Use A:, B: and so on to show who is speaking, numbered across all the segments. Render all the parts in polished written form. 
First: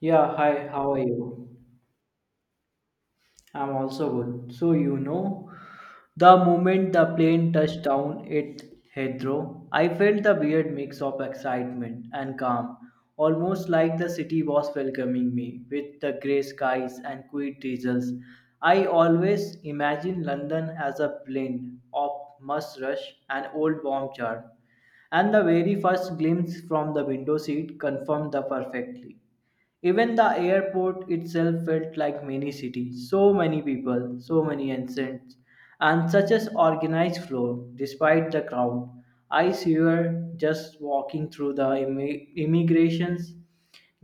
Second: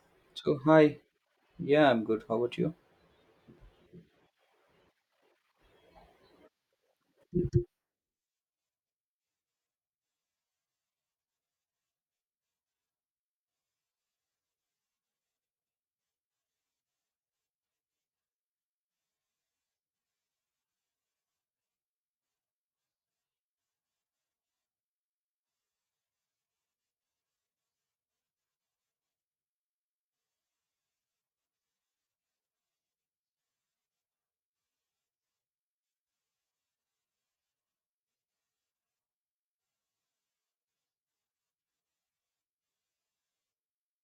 A: Yeah,
B: So
A: hi, how are
B: hi,
A: you?
B: yeah, I'm good. How about you?
A: I'm also good. The moment the plane touched down at Heathrow, I felt the weird mix of excitement and calm, almost like the city was welcoming me with the grey skies and quiet drizzles. I always imagine London as a blend of must rush and old warm charm, and the very first glimpse from the window seat confirmed the perfectly. Even the airport itself felt like mini city. So many people, so many entrants, and such as organized flow. Despite the crowd, I swear, just walking through the immigrations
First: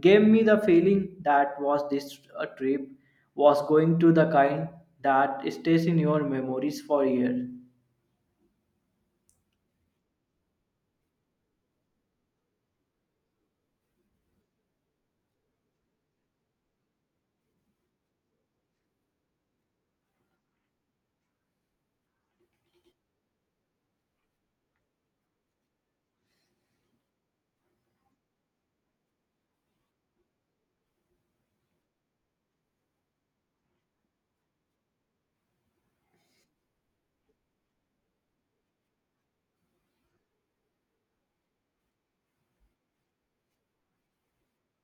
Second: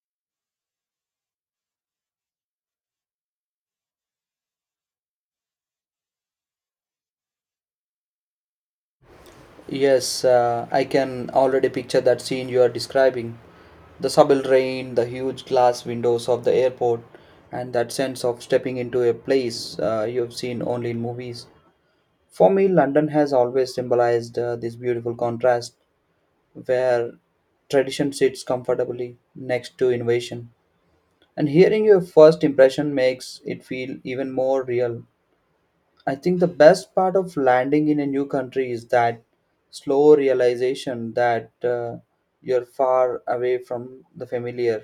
A: gave me the feeling that was this trip was going to the kind that stays in your memories for years.
B: Yes, I can already picture that scene you are describing. The subterranean, the huge glass windows of the airport, and that sense of stepping into a place you have seen only in movies. For me, London has always symbolized this beautiful contrast where tradition sits comfortably next to innovation. And hearing your first impression makes it feel even more real. I think the best part of landing in a new country is that slow realization that you're far away from the familiar,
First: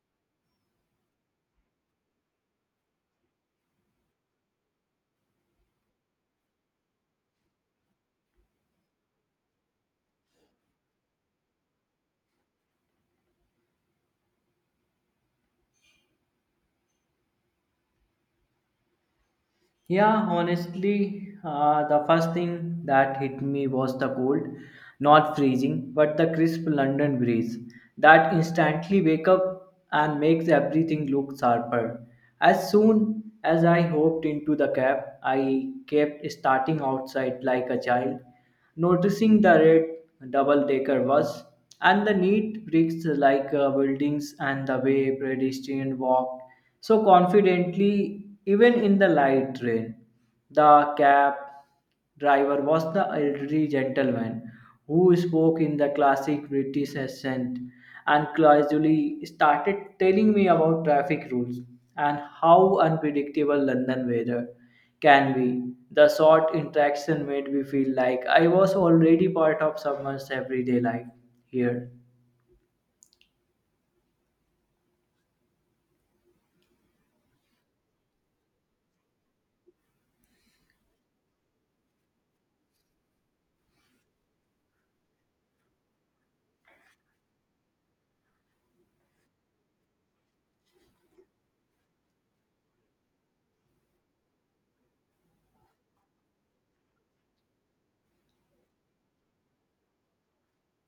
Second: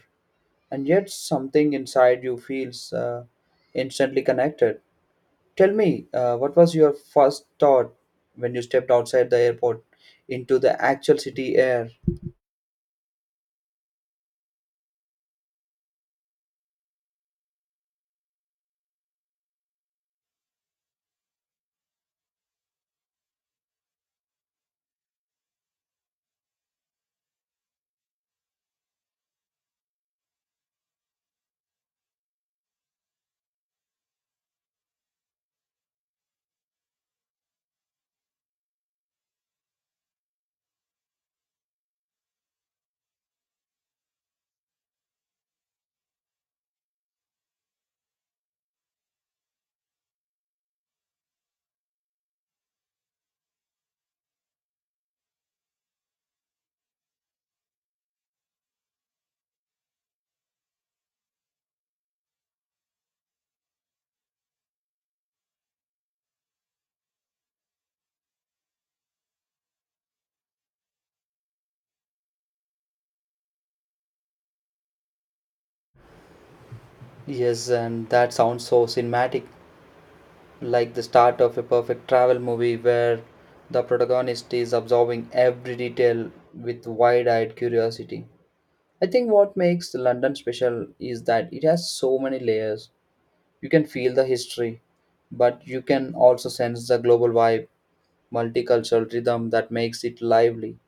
B: and yet something inside you feels instantly connected. Tell me, what was your first thought when you stepped outside the airport into the actual city air?
A: Yeah, honestly, the first thing that hit me was the cold, not freezing, but the crisp London breeze that instantly wake up and makes everything look sharper. As soon as I hopped into the cab, I kept starting outside like a child, noticing the red double-decker bus and the neat bricks like buildings and the way pedestrian walked so confidently, even in the light rain. The cab driver was the elderly gentleman who spoke in the classic British accent and casually started telling me about traffic rules and how unpredictable London weather can be. The short interaction made me feel like I was already part of someone's everyday life here.
B: Yes, and that sounds so cinematic, like the start of a perfect travel movie where the protagonist is absorbing every detail with wide eyed curiosity. I think what makes London special is that it has so many layers. You can feel the history, but you can also sense the global vibe, multicultural rhythm that makes it lively.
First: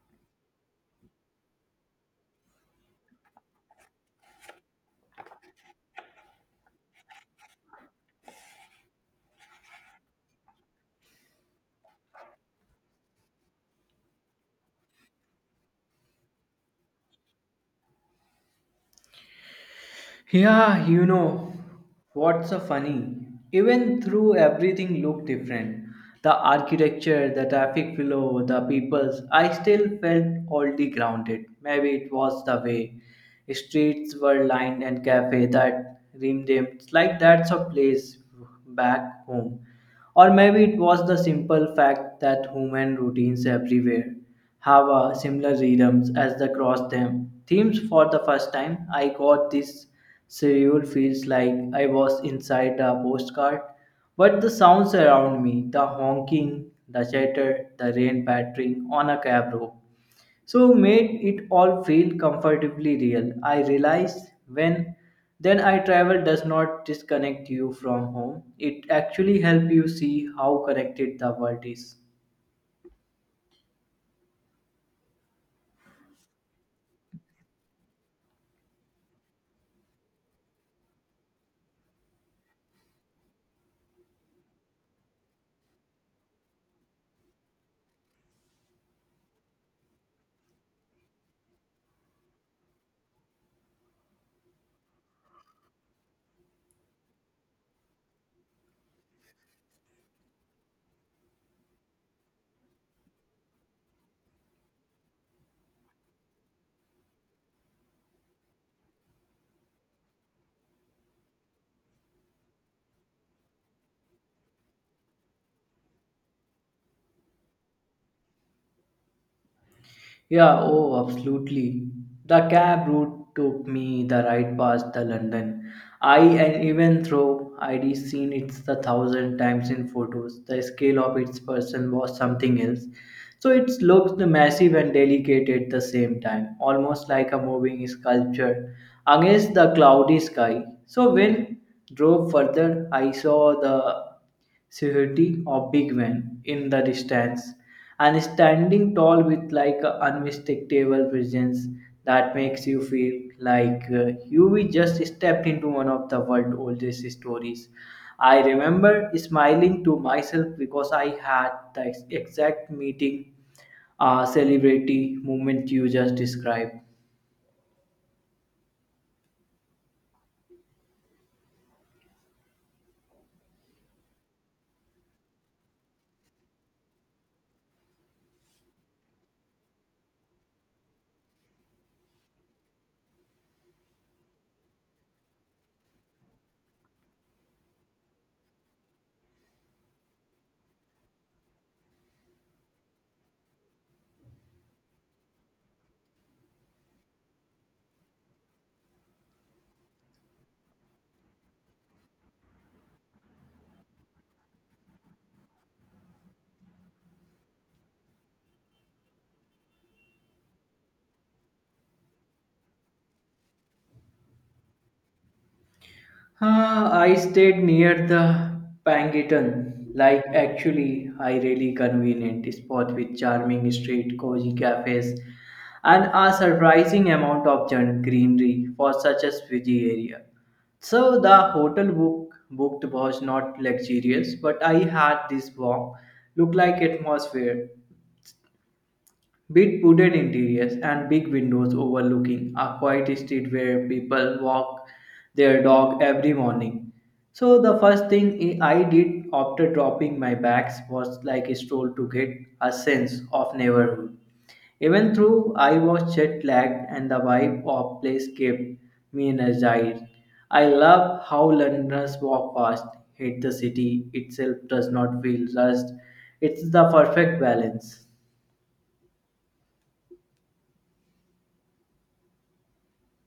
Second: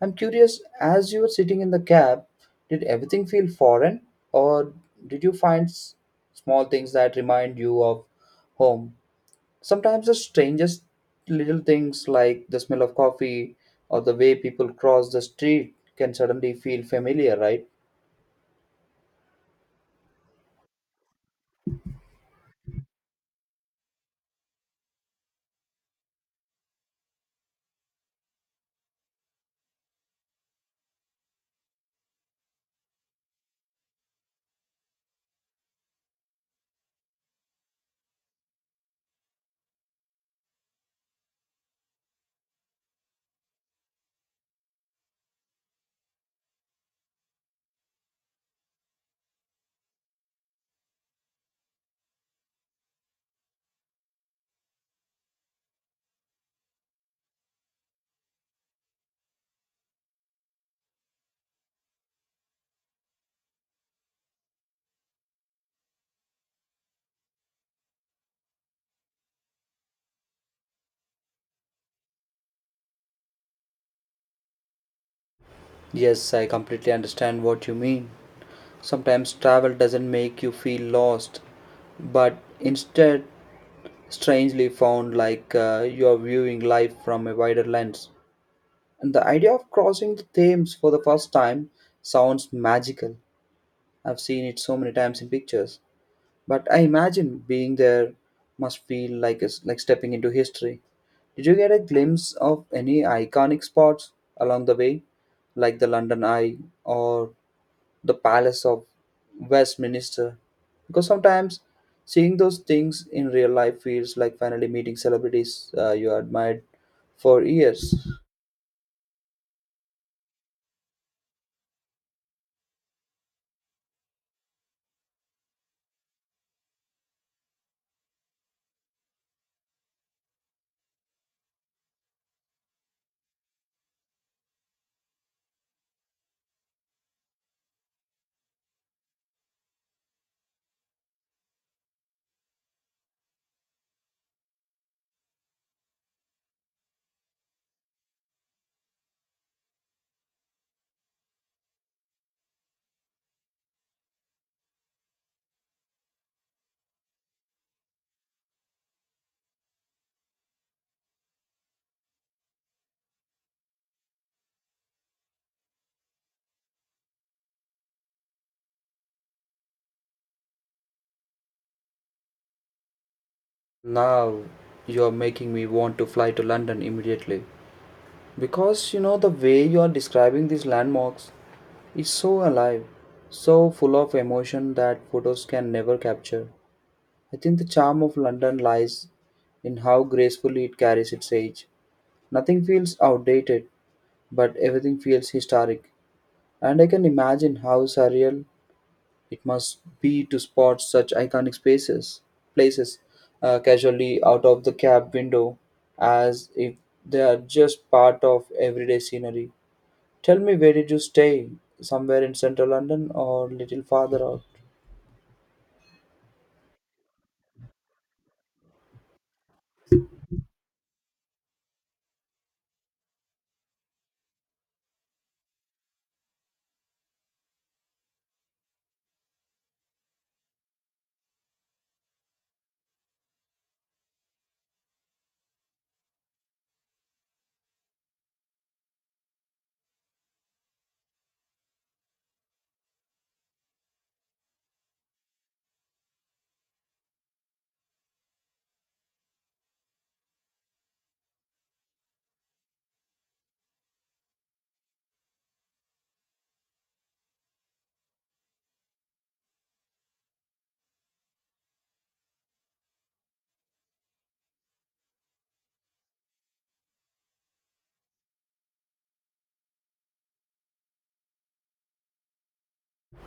B: I'm curious, as you were sitting in the cab, did everything feel foreign or did you small things that remind you of home? Sometimes the strangest little things like the smell of coffee or the way people cross the street can suddenly feel familiar, right?
A: Yeah, you know, what's so funny? Even through everything looked different. The architecture, the traffic flow, the peoples, I still felt oddly grounded. Maybe it was the way streets were lined and cafe that rimmed in. Like that's a place back home. Or maybe it was the simple fact that human routines everywhere have a similar rhythms as the cross them themes for the first time. I got this surreal feels like I was inside a postcard, but the sounds around me, the honking, the chatter, the rain pattering on a cab rope, so made it all feel comfortably real. I realized when then I travel does not disconnect you from home, it actually help you see how connected the world is.
B: Yes, I completely understand what you mean. Sometimes travel doesn't make you feel lost, but instead, strangely found, like you are viewing life from a wider lens. And the idea of crossing the Thames for the first time sounds magical. I've seen it so many times in pictures, but I imagine being there must feel like like stepping into history. Did you get a glimpse of any iconic spots along the way, like the London Eye or the Palace of Westminster? Because sometimes seeing those things in real life feels like finally meeting celebrities you admired for years.
A: Yeah, oh, absolutely. The cab route took me the right past the London. I and even though I'd seen it a thousand times in photos, the scale of its person was something else. So it looked massive and delicate at the same time, almost like a moving sculpture against the cloudy sky. So when drove further, I saw the Suheti or Big Van in the distance and standing tall with like a unmistakable presence that makes you feel like you we just stepped into one of the world's oldest stories. I remember smiling to myself because I had the exact meeting celebrity moment you just described.
B: Now you are making me want to fly to London immediately, because you know the way you are describing these landmarks is so alive, so full of emotion that photos can never capture. I think the charm of London lies in how gracefully it carries its age. Nothing feels outdated, but everything feels historic. And I can imagine how surreal it must be to spot such places casually out of the cab window as if they are just part of everyday scenery. Tell me, where did you stay? Somewhere in central London or little farther out?
A: Huh, I stayed near the Pangitan, like actually a really convenient spot with charming street, cozy cafes, and a surprising amount of greenery for such a busy area. So the hotel booked was not luxurious, but I had this warm, look like atmosphere. Big wooden interiors and big windows overlooking a quiet street where people walk their dog every morning. So the first thing I did after dropping my bags was like a stroll to get a sense of neighborhood. Even though I was jet lagged and the vibe of place kept me energized, I love how Londoners walk fast, hate the city itself does not feel rushed. It's the perfect balance.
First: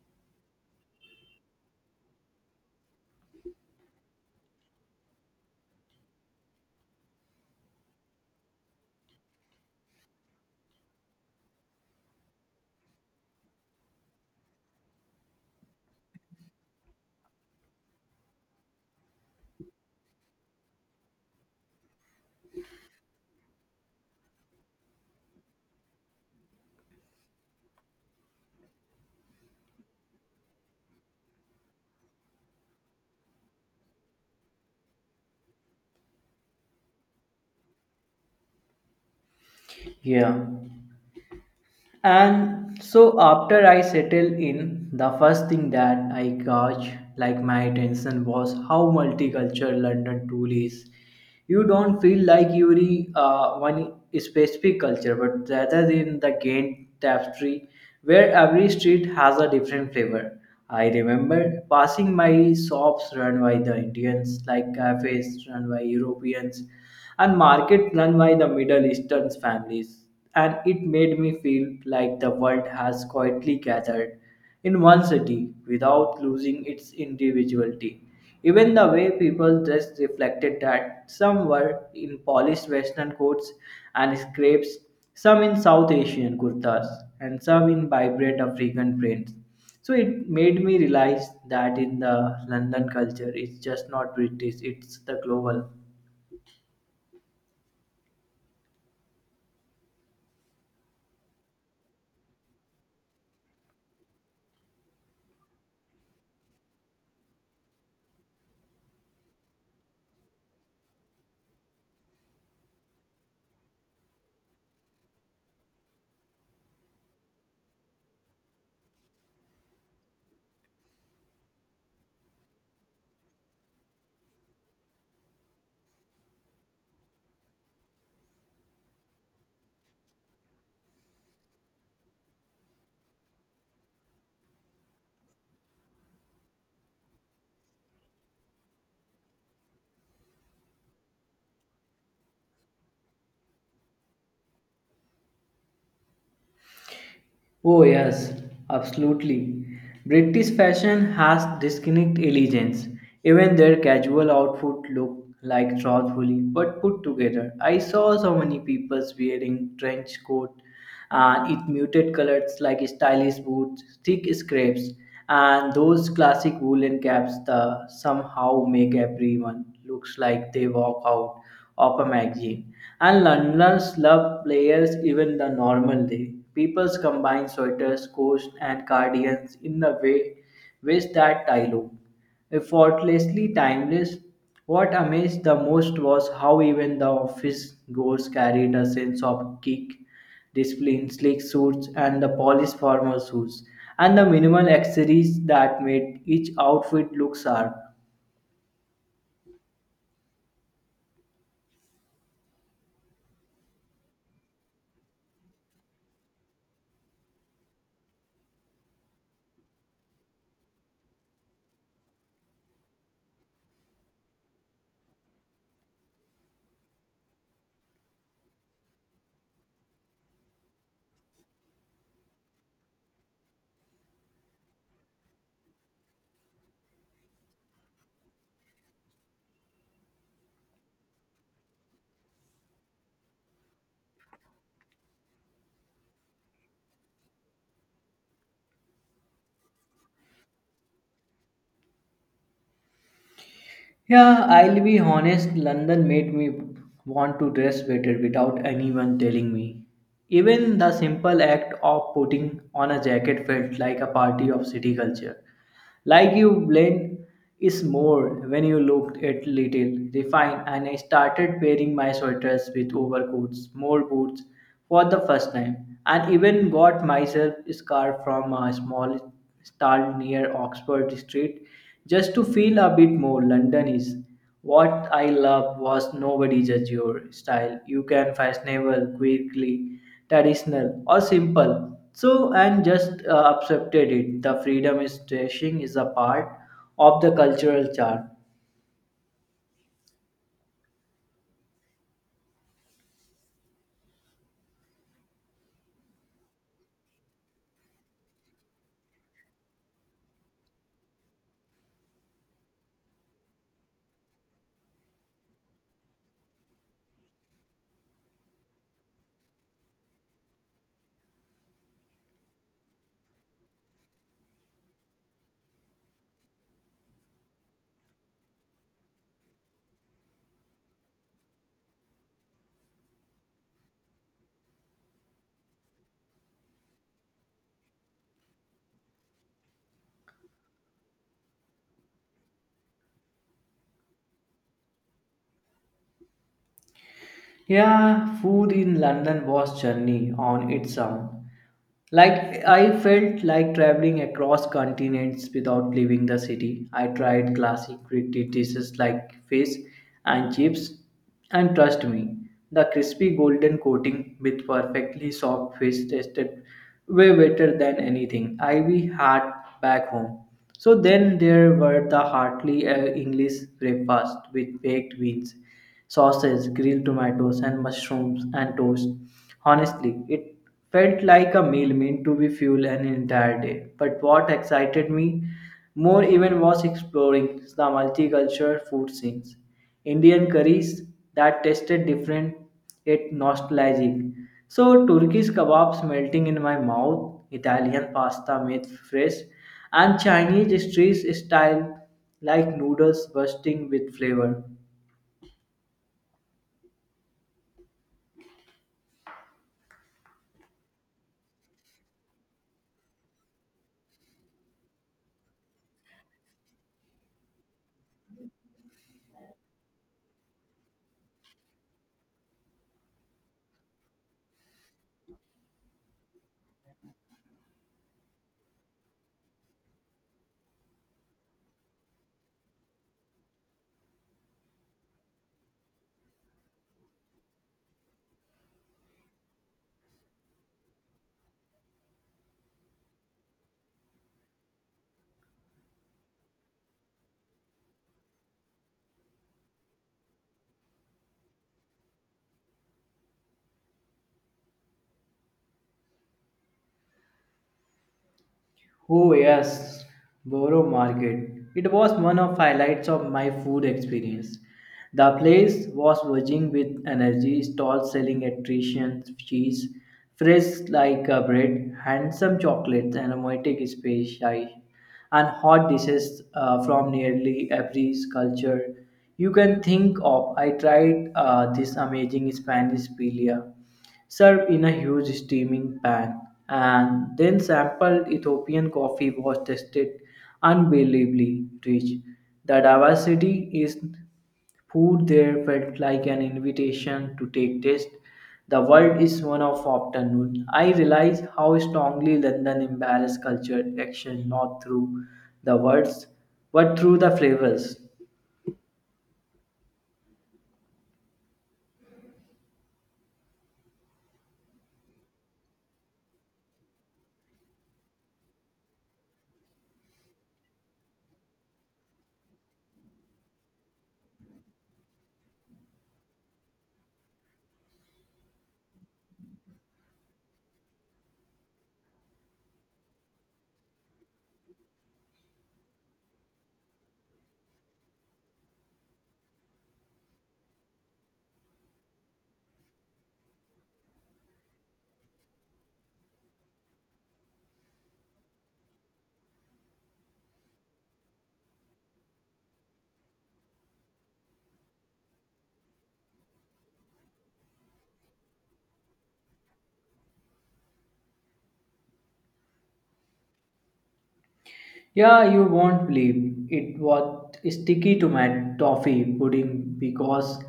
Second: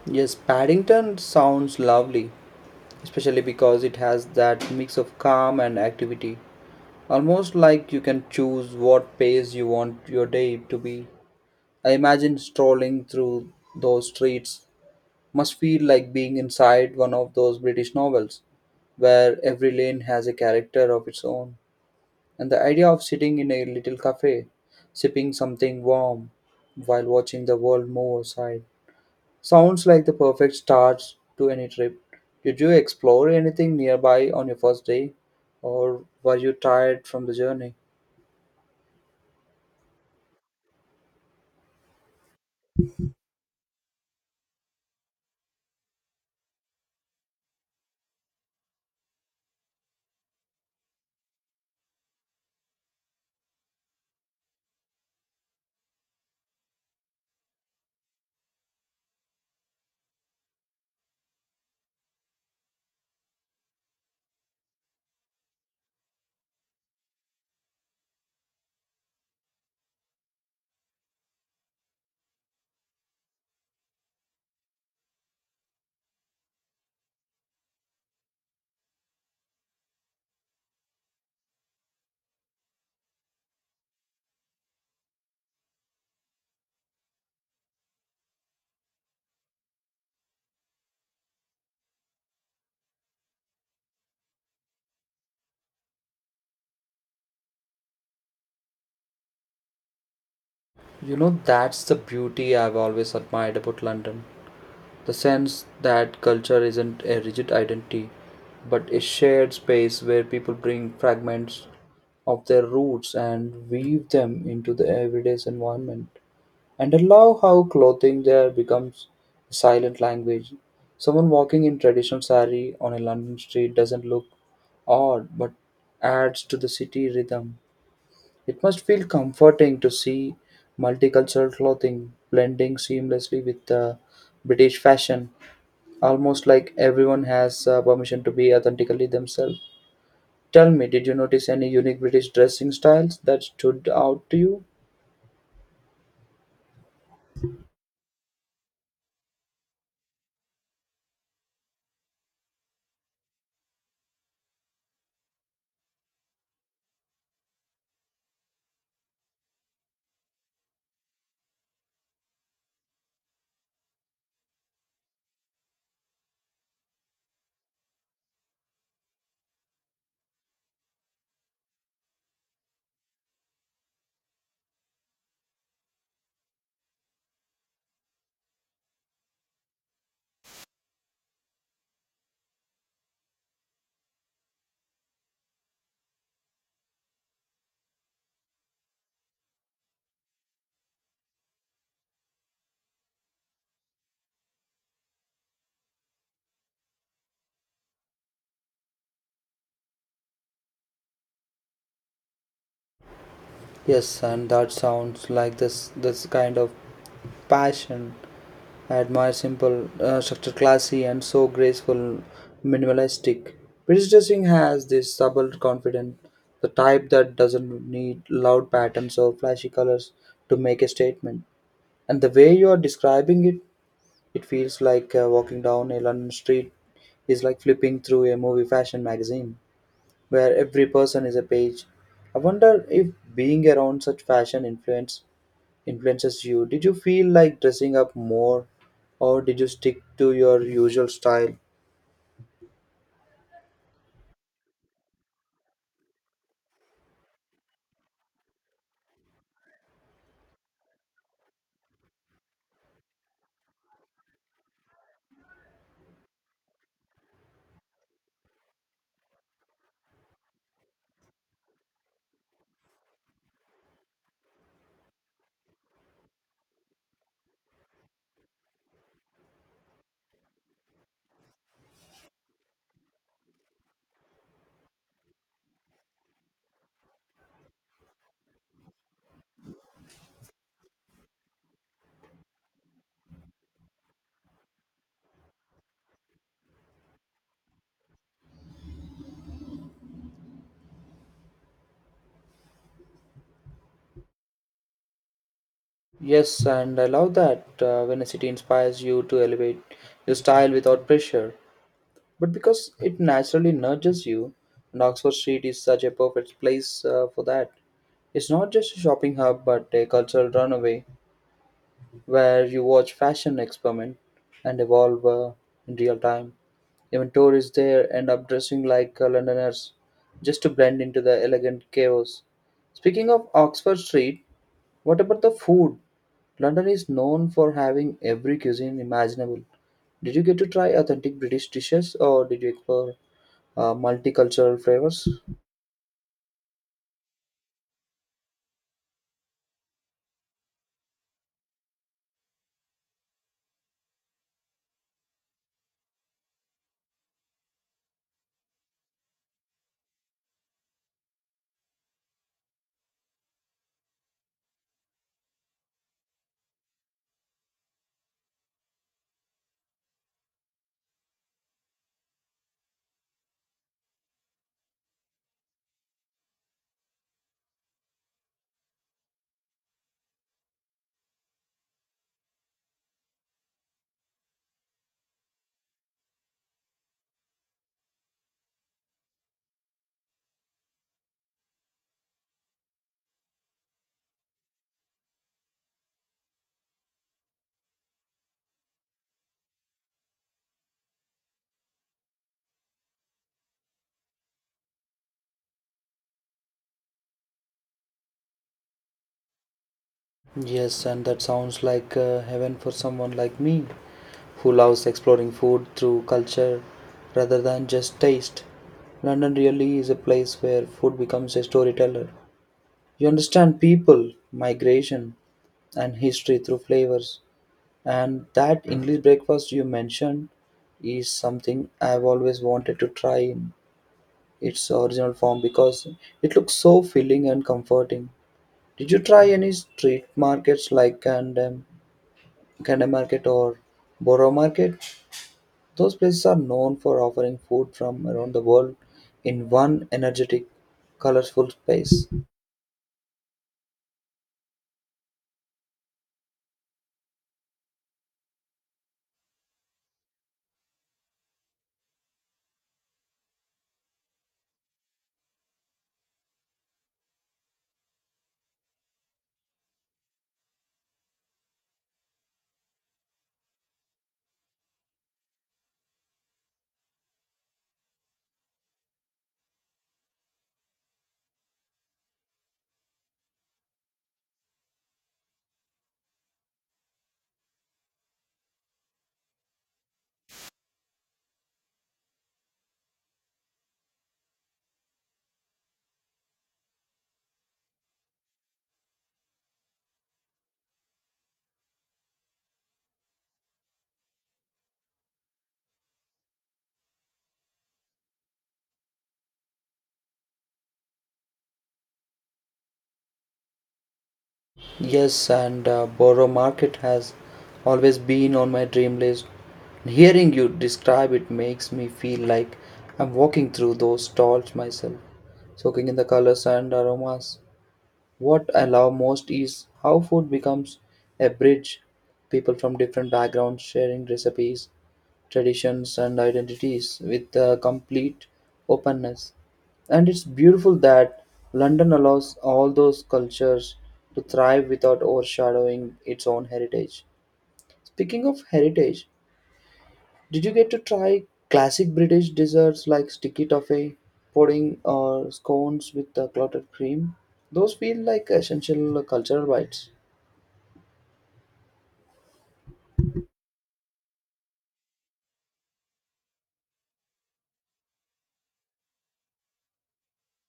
B: Yes, Paddington sounds lovely, especially because it has that mix of calm and activity. Almost like you can choose what pace you want your day to be. I imagine strolling through those streets must feel like being inside one of those British novels where every lane has a character of its own. And the idea of sitting in a little cafe, sipping something warm while watching the world move outside, sounds like the perfect start to any trip. Did you explore anything nearby on your first day, or were you tired from the journey?
A: Yeah. And so after I settled in, the first thing that I got like my attention was how multicultural London truly is. You don't feel like you're one specific culture, but rather in the gained tapestry where every street has a different flavor. I remember passing my shops run by the Indians, like cafes run by Europeans, and market run by the Middle Eastern families and it made me feel like the world has quietly gathered in one city without losing its individuality. Even the way people dressed reflected that some were in polished western coats and scrapes, some in South Asian kurtas, and some in vibrant African prints. So it made me realize that in the London culture, it's just not British, it's the global.
B: You know, that's the beauty I've always admired about London. The sense that culture isn't a rigid identity, but a shared space where people bring fragments of their roots and weave them into the everyday's environment. And I love how clothing there becomes a silent language. Someone walking in traditional saree on a London street doesn't look odd but adds to the city rhythm. It must feel comforting to see multicultural clothing blending seamlessly with British fashion, almost like everyone has permission to be authentically themselves. Tell me, did you notice any unique British dressing styles that stood out to you?
A: Oh, yes, absolutely. British fashion has distinct elegance. Even their casual outfit look like thoughtfully but put together. I saw so many people wearing trench coat and it muted colors like stylish boots, thick scrapes, and those classic woolen caps that somehow make everyone looks like they walk out of a magazine. And Londoners love players even the normal day. People combine sweaters, coats, and cardigans in a way with that dialogue. Effortlessly timeless, what amazed the most was how even the office goers carried a sense of kick, discipline, sleek suits, and the polished formal suits, and the minimal accessories that made each outfit look sharp.
B: Yes, and that sounds like this kind of passion. I admire simple structure, classy, and so graceful, minimalistic. British dressing has this subtle confidence, the type that doesn't need loud patterns or flashy colors to make a statement. And the way you are describing it, it feels like walking down a London street is like flipping through a movie fashion magazine where every person is a page. I wonder if being around such fashion influence influences you. Did you feel like dressing up more or did you stick to your usual style?
A: Yeah, I'll be honest, London made me want to dress better without anyone telling me. Even the simple act of putting on a jacket felt like a party of city culture. Like you blend is more when you looked at little refined and I started pairing my sweaters with overcoats, more boots for the first time and even got myself a scarf from a small stall near Oxford Street just to feel a bit more Londonish. What I love was nobody judge your style. You can fashionable quickly traditional or simple so and just accepted it the freedom is trashing is a part of the cultural chart.
B: Yes, and I love that when a city inspires you to elevate your style without pressure, but because it naturally nurtures you, and Oxford Street is such a perfect place for that. It's not just a shopping hub, but a cultural runaway where you watch fashion experiment and evolve in real time. Even tourists there end up dressing like Londoners just to blend into the elegant chaos. Speaking of Oxford Street, what about the food? London is known for having every cuisine imaginable. Did you get to try authentic British dishes or did you explore multicultural flavors?
A: Yeah, food in London was journey on its own. Like I felt like traveling across continents without leaving the city. I tried classic British dishes like fish and chips, and trust me, the crispy golden coating with perfectly soft fish tasted way better than anything I we had back home. So then there were the heartily English breakfast with baked beans sausage, grilled tomatoes, and mushrooms and toast. Honestly, it felt like a meal meant to be fuel an entire day. But what excited me more even was exploring the multicultural food scenes. Indian curries that tasted different yet nostalgic. So Turkish kebabs melting in my mouth, Italian pasta made fresh, and Chinese street style like noodles bursting with flavor.
B: Yes, and that sounds like heaven for someone like me who loves exploring food through culture rather than just taste. London really is a place where food becomes a storyteller. You understand people, migration, and history through flavors. And that English breakfast you mentioned is something I've always wanted to try in its original form because it looks so filling and comforting. Did you try any street markets like and Canada Market or Borough Market? Those places are known for offering food from around the world in one energetic, colorful space.
A: Oh yes, Borough Market. It was one of highlights of my food experience. The place was buzzing with energy, stalls selling nutritious cheese, fresh like a bread, handsome chocolates, aromatic spices, and hot dishes from nearly every culture you can think of. I tried this amazing Spanish paella served in a huge steaming pan, and then sampled Ethiopian coffee was tasted unbelievably rich. The diversity is food there felt like an invitation to take taste. The world is one of afternoon. I realize how strongly London embarrassed culture action not through the words, but through the flavors.
B: Yes, and Borough Market has always been on my dream list. Hearing you describe it makes me feel like I'm walking through those stalls myself, soaking in the colors and aromas. What I love most is how food becomes a bridge, people from different backgrounds sharing recipes, traditions, and identities with a complete openness. And it's beautiful that London allows all those cultures to thrive without overshadowing its own heritage. Speaking of heritage, did you get to try classic British desserts like sticky toffee pudding, or scones with the clotted cream? Those feel like essential cultural bites.
A: Yeah, you won't believe it was sticky to my toffee pudding because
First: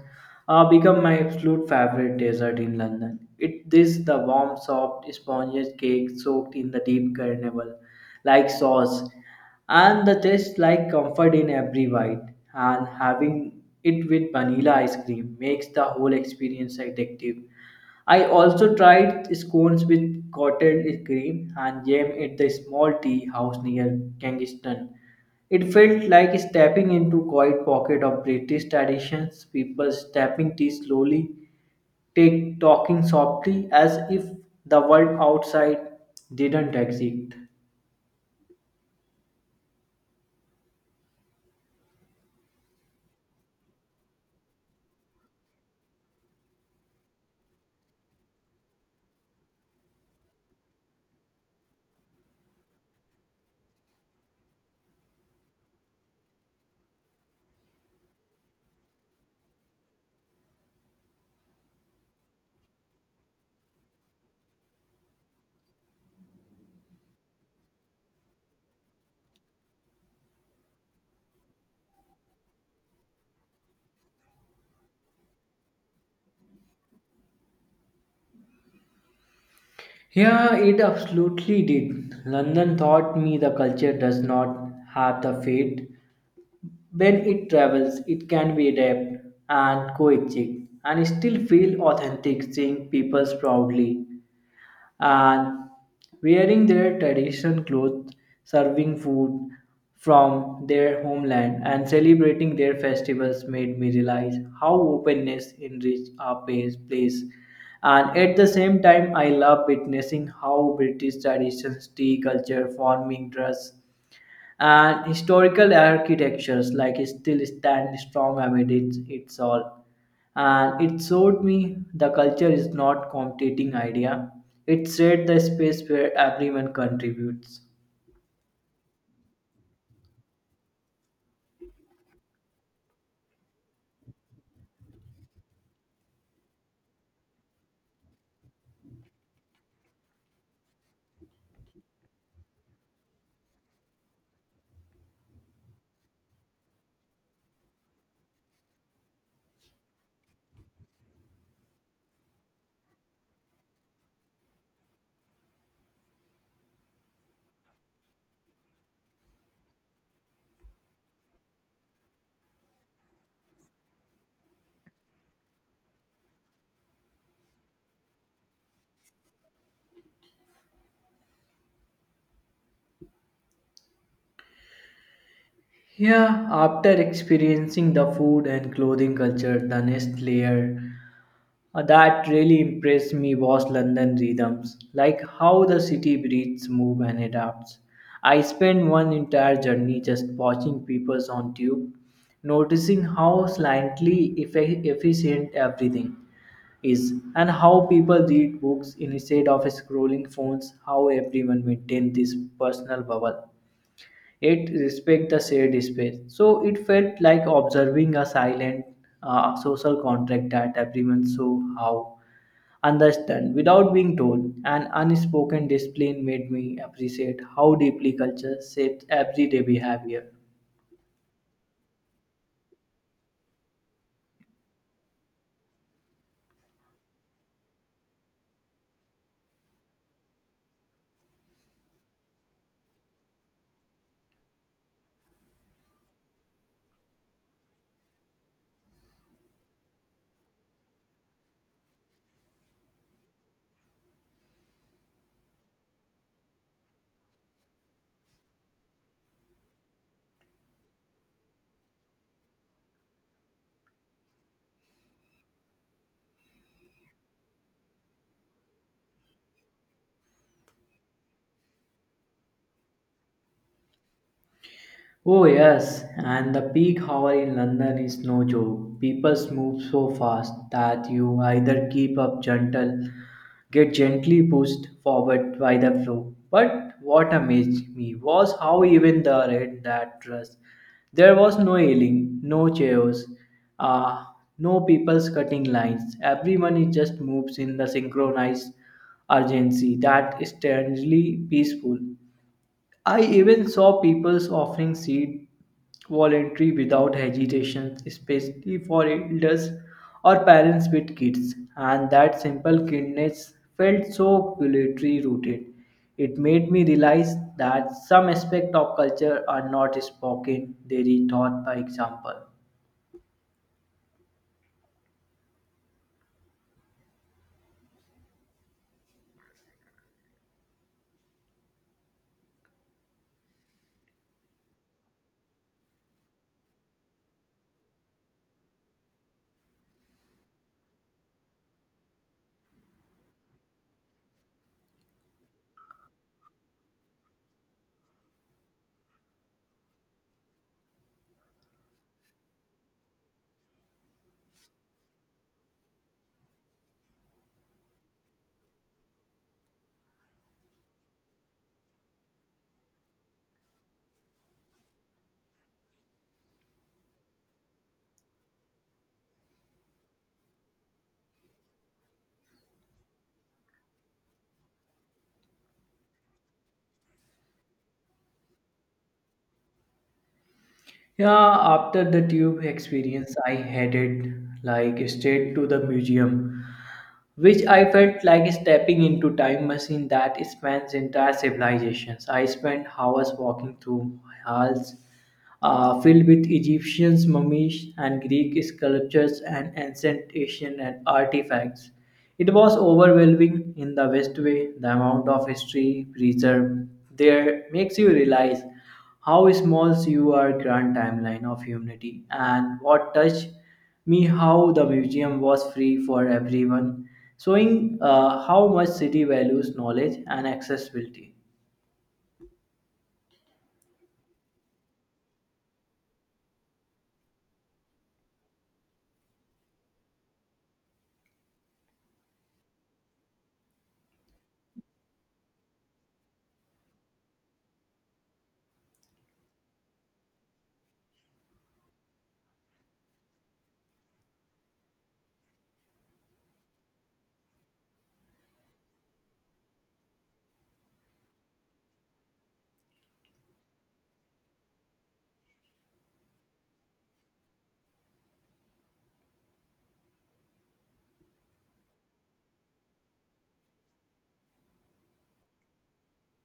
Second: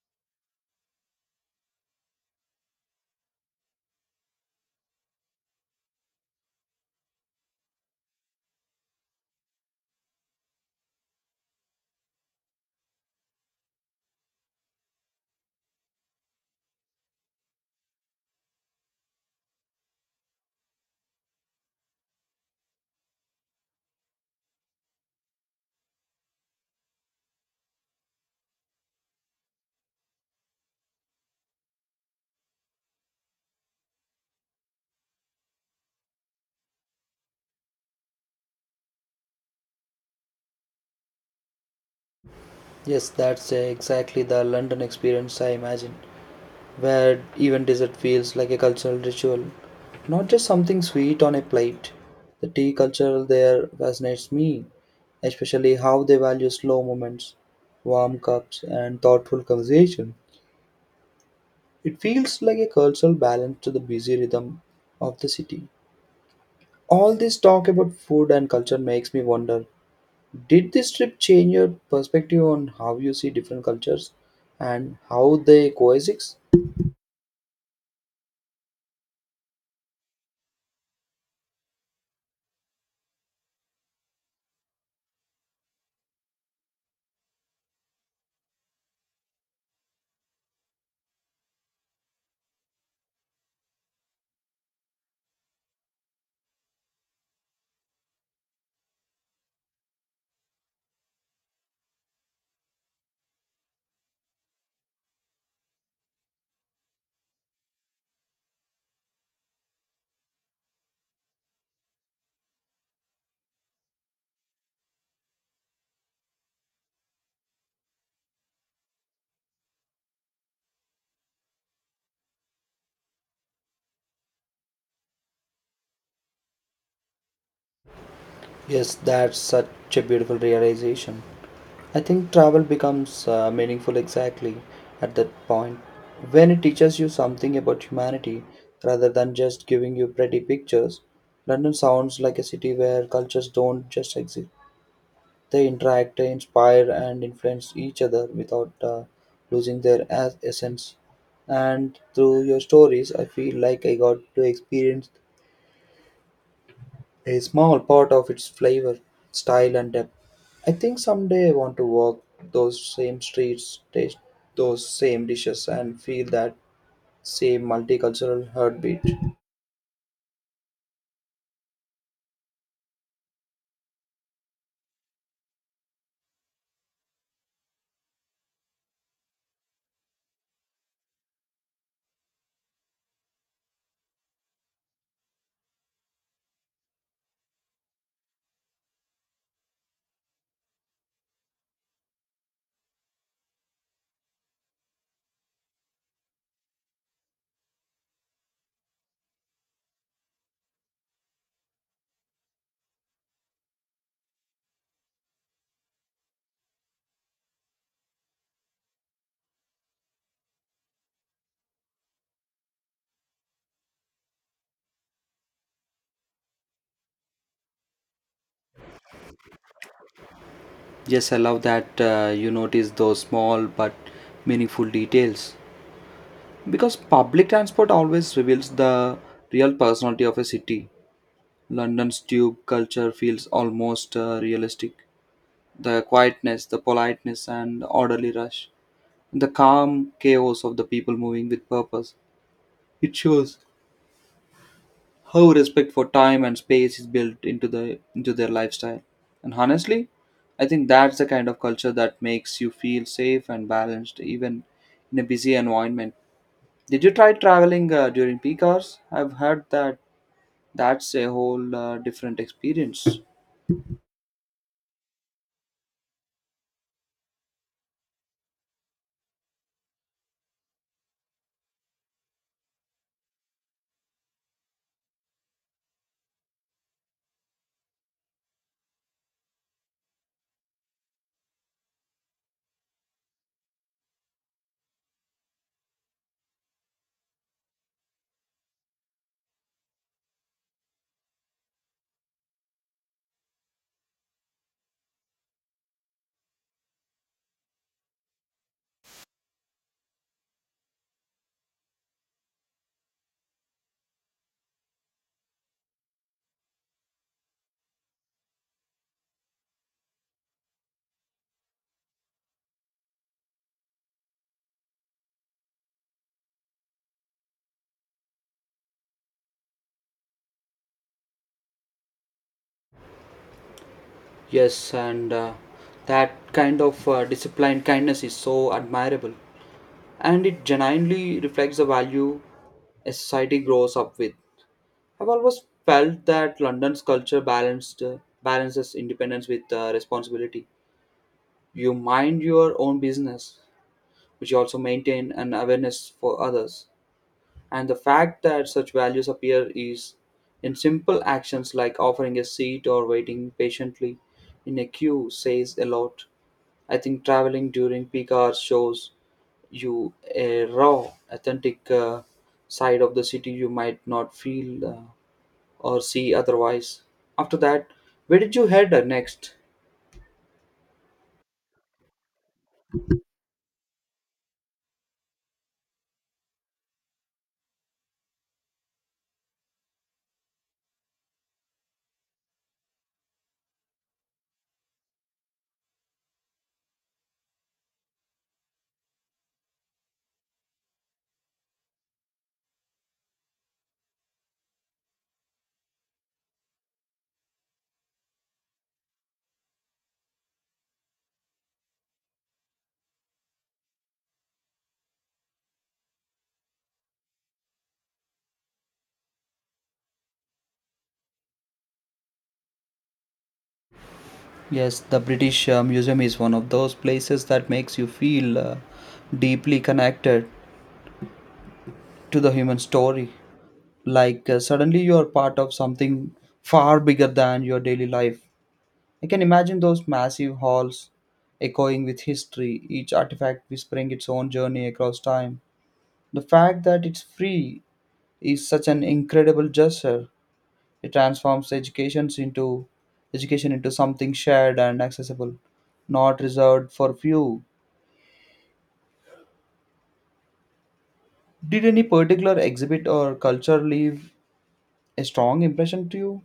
A: become my absolute favorite dessert in London. It is the warm, soft, spongy cake soaked in the deep caramel like sauce, and the taste like comfort in every bite. And having it with vanilla ice cream makes the whole experience addictive. I also tried scones with cottage cream and jam at the small tea house near Kingston. It felt like stepping into quiet pocket of British traditions, people tapping tea slowly, take talking softly as if the world outside didn't exist.
B: Yes, that's exactly the London experience I imagine, where even dessert feels like a cultural ritual, not just something sweet on a plate. The tea culture there fascinates me, especially how they value slow moments, warm cups, and thoughtful conversation. It feels like a cultural balance to the busy rhythm of the city. All this talk about food and culture makes me wonder, did this trip change your perspective on how you see different cultures and how they coexist?
A: Yeah, it absolutely did. London taught me the culture does not have the fate. When it travels, it can be adapted and coexist and still feel authentic seeing people proudly and wearing their traditional clothes, serving food from their homeland and celebrating their festivals made me realize how openness enriches our place. And at the same time, I love witnessing how British traditions, tea culture, farming, dress, and historical architectures like still stand strong amid its all and it showed me the culture is not competing idea, it said the space where everyone contributes.
B: Yes, that's such a beautiful realization. I think travel becomes meaningful exactly at that point when it teaches you something about humanity rather than just giving you pretty pictures. London sounds like a city where cultures don't just exist, they interact, they inspire, and influence each other without losing their essence. And through your stories, I feel like I got to experience a small part of its flavor, style, and depth. I think someday I want to walk those same streets, taste those same dishes, and feel that same multicultural heartbeat.
A: Yeah, after experiencing the food and clothing culture, the next layer that really impressed me was London rhythms, like how the city breathes, move, and adapts. I spent one entire journey just watching people on tube, noticing how slightly efficient everything is, and how people read books instead of scrolling phones, how everyone maintains this personal bubble it respect the shared space. So it felt like observing a silent social contract that everyone saw how understand without being told. An unspoken discipline made me appreciate how deeply culture shapes everyday behavior.
B: Yes, I love that you notice those small but meaningful details, because public transport always reveals the real personality of a city. London's tube culture feels almost realistic. The quietness, the politeness, and orderly rush, the calm chaos of the people moving with purpose. It shows how respect for time and space is built into their lifestyle. And honestly, I think that's the kind of culture that makes you feel safe and balanced even in a busy environment. Did you try traveling during peak hours? I've heard that that's a whole different experience.
A: Oh, yes, and the peak hour in London is no joke. People move so fast that you either keep up gentle, get gently pushed forward by the flow. But what amazed me was how even the red that rush. There was no yelling, no chaos, uh, no people's cutting lines. Everyone is just moves in the synchronized urgency that is strangely peaceful. I even saw people offering seats voluntary without hesitation, especially for elders or parents with kids. And that simple kindness felt so culturally rooted. It made me realize that some aspects of culture are not spoken, they are taught by example.
B: Yes, and that kind of disciplined kindness is so admirable, and it genuinely reflects the value a society grows up with. I've always felt that London's culture balanced balances independence with responsibility. You mind your own business, but you also maintain an awareness for others. And the fact that such values appear is in simple actions like offering a seat or waiting patiently in a queue says a lot. I think traveling during peak hours shows you a raw, authentic side of the city you might not feel or see otherwise. After that, where did you head next?
A: Yeah, after the tube experience, I headed like straight to the museum, which I felt like stepping into time machine that spans entire civilizations. I spent hours walking through halls filled with Egyptians, mummies, and Greek sculptures and ancient Asian and artifacts. It was overwhelming in the best way. The amount of history preserved there makes you realize how small you are grand timeline of humanity and what touched me how the museum was free for everyone showing how much city values knowledge and accessibility.
B: Yes, the British Museum is one of those places that makes you feel deeply connected to the human story. Like suddenly you are part of something far bigger than your daily life. I can imagine those massive halls echoing with history, each artifact whispering its own journey across time. The fact that it's free is such an incredible gesture. It transforms education into something shared and accessible, not reserved for few. Did any particular exhibit or culture leave a strong impression to you?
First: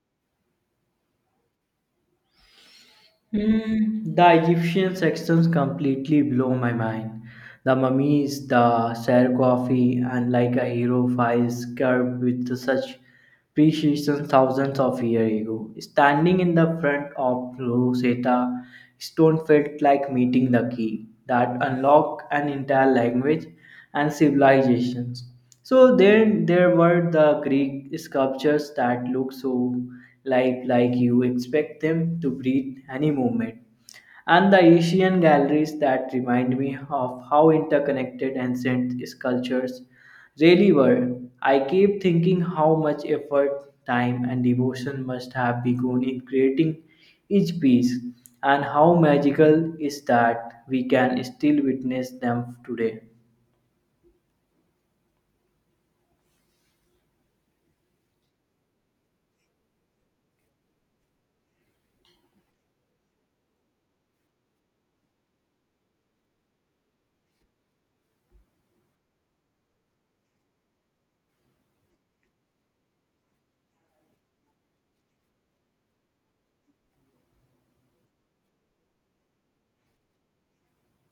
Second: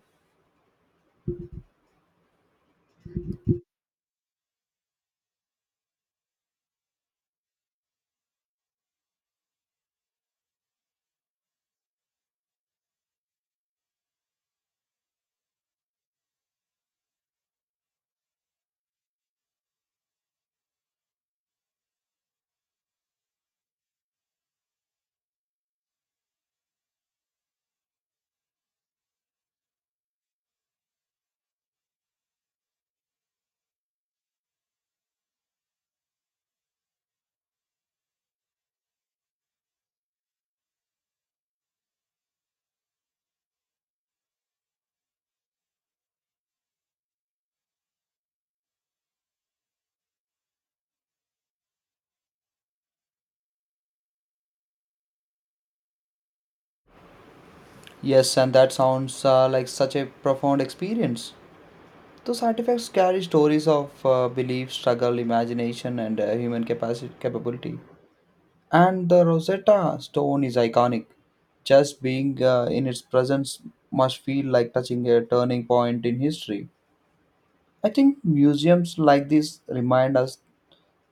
A: Mm, the Egyptian sections completely blow my mind. The mummies, the sarcophagi, and like a hero files carved with such precision thousands of years ago. Standing in the front of Rosetta Stone felt like meeting the key that unlocked an entire language and civilizations. So then there were the Greek sculptures that look so life like you expect them to breathe any moment. And the Asian galleries that remind me of how interconnected ancient sculptures really were. I keep thinking how much effort, time, and devotion must have been gone in creating each piece, and how magical is that we can still witness them today.
B: Yes, and that sounds like such a profound experience. Those artifacts carry stories of belief, struggle, imagination, and human capacity capability. And the Rosetta Stone is iconic. Just being in its presence must feel like touching a turning point in history. I think museums like this remind us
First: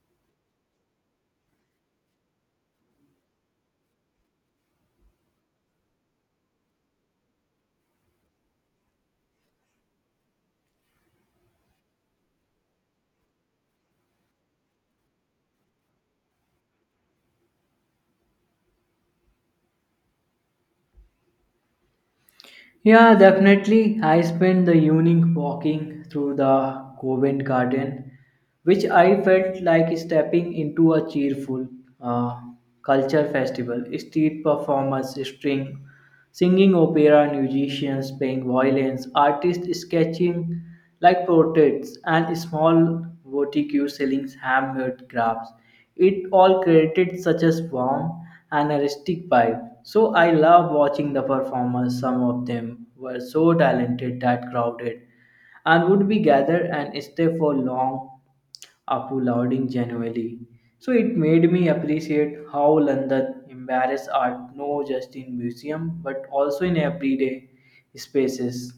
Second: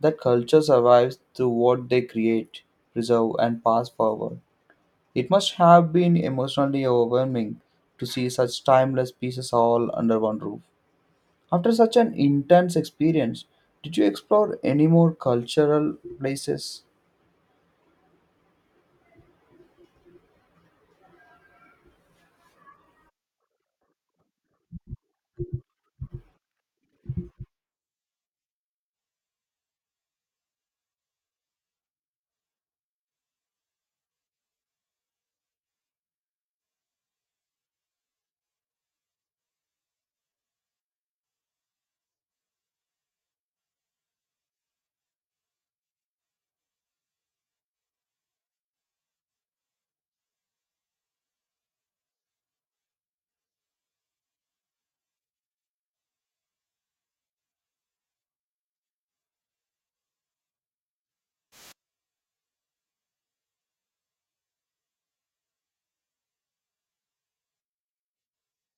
B: that culture survives through what they create, preserve, and pass forward. It must have been emotionally overwhelming to see such timeless pieces all under one roof. After such an intense experience, did you explore any more cultural places?
A: Yeah, definitely. I spent the evening walking through the Covent Garden, which I felt like stepping into a cheerful uh, culture festival. Street performers, string, singing opera, musicians playing violins, artists sketching like portraits, and small boutiques selling handmade crafts. It all created such a warm and artistic vibe. So I love watching the performers. Some of them were so talented that crowded and would be gathered and stay for long applauding genuinely. So it made me appreciate how London embraces art not just in museum but also in everyday spaces.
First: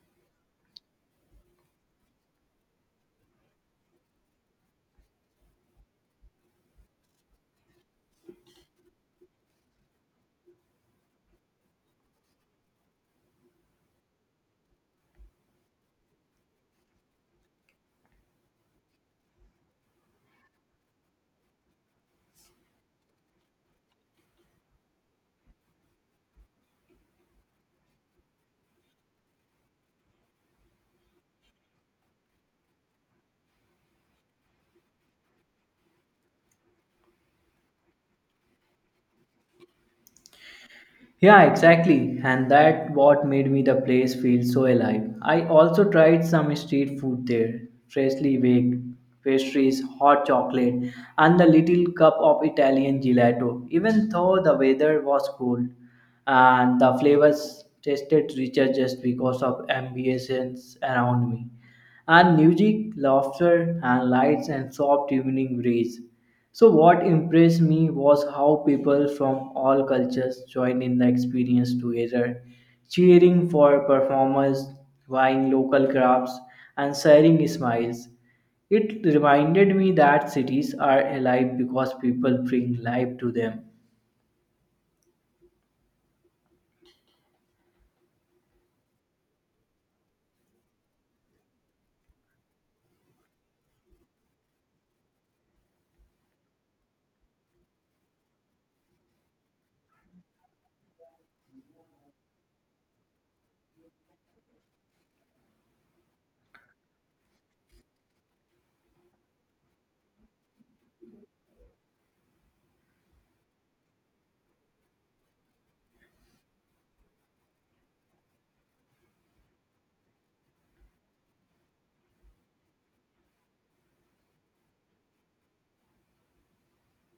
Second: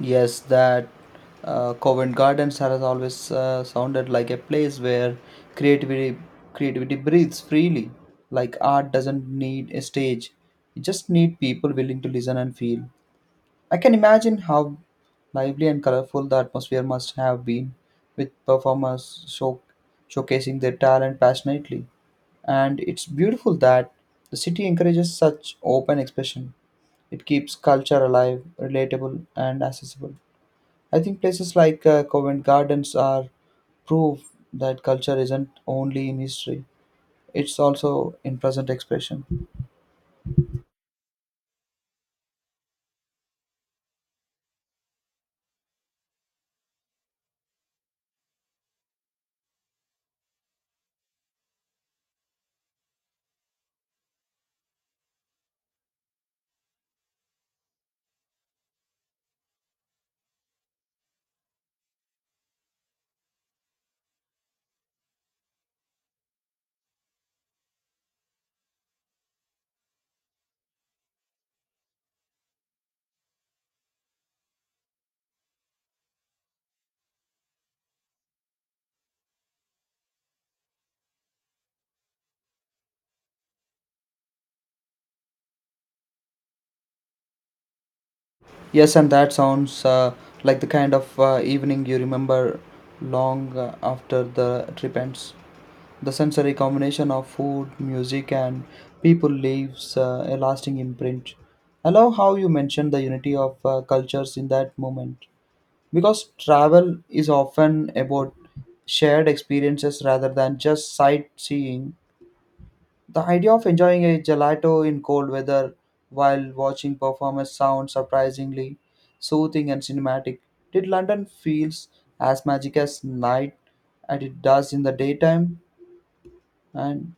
B: Yes, that Covent Gardens has always sounded like a place where creativity creativity breathes freely. Like art doesn't need a stage; it just need people willing to listen and feel. I can imagine how lively and colorful the atmosphere must have been, with performers showcasing their talent passionately. And it's beautiful that the city encourages such open expression. It keeps culture alive, relatable, and accessible. I think places like Covent Gardens are proof that culture isn't only in history, it's also in present expression.
A: Yeah, exactly. And that what made me the place feel so alive. I also tried some street food there, freshly baked pastries, hot chocolate, and the little cup of Italian gelato. Even though the weather was cold and the flavors tasted richer just because of ambience around me and music, laughter, and lights and soft evening breeze. So, what impressed me was how people from all cultures joined in the experience together, cheering for performers, buying local crafts, and sharing smiles. It reminded me that cities are alive because people bring life to them.
B: Yes, and that sounds like the kind of evening you remember long after the trip ends. The sensory combination of food, music, and people leaves a lasting imprint. I love how you mentioned the unity of cultures in that moment, because travel is often about shared experiences rather than just sightseeing. The idea of enjoying a gelato in cold weather while watching performance sounds surprisingly soothing and cinematic. Did London feels as magic as night and it does in the daytime? And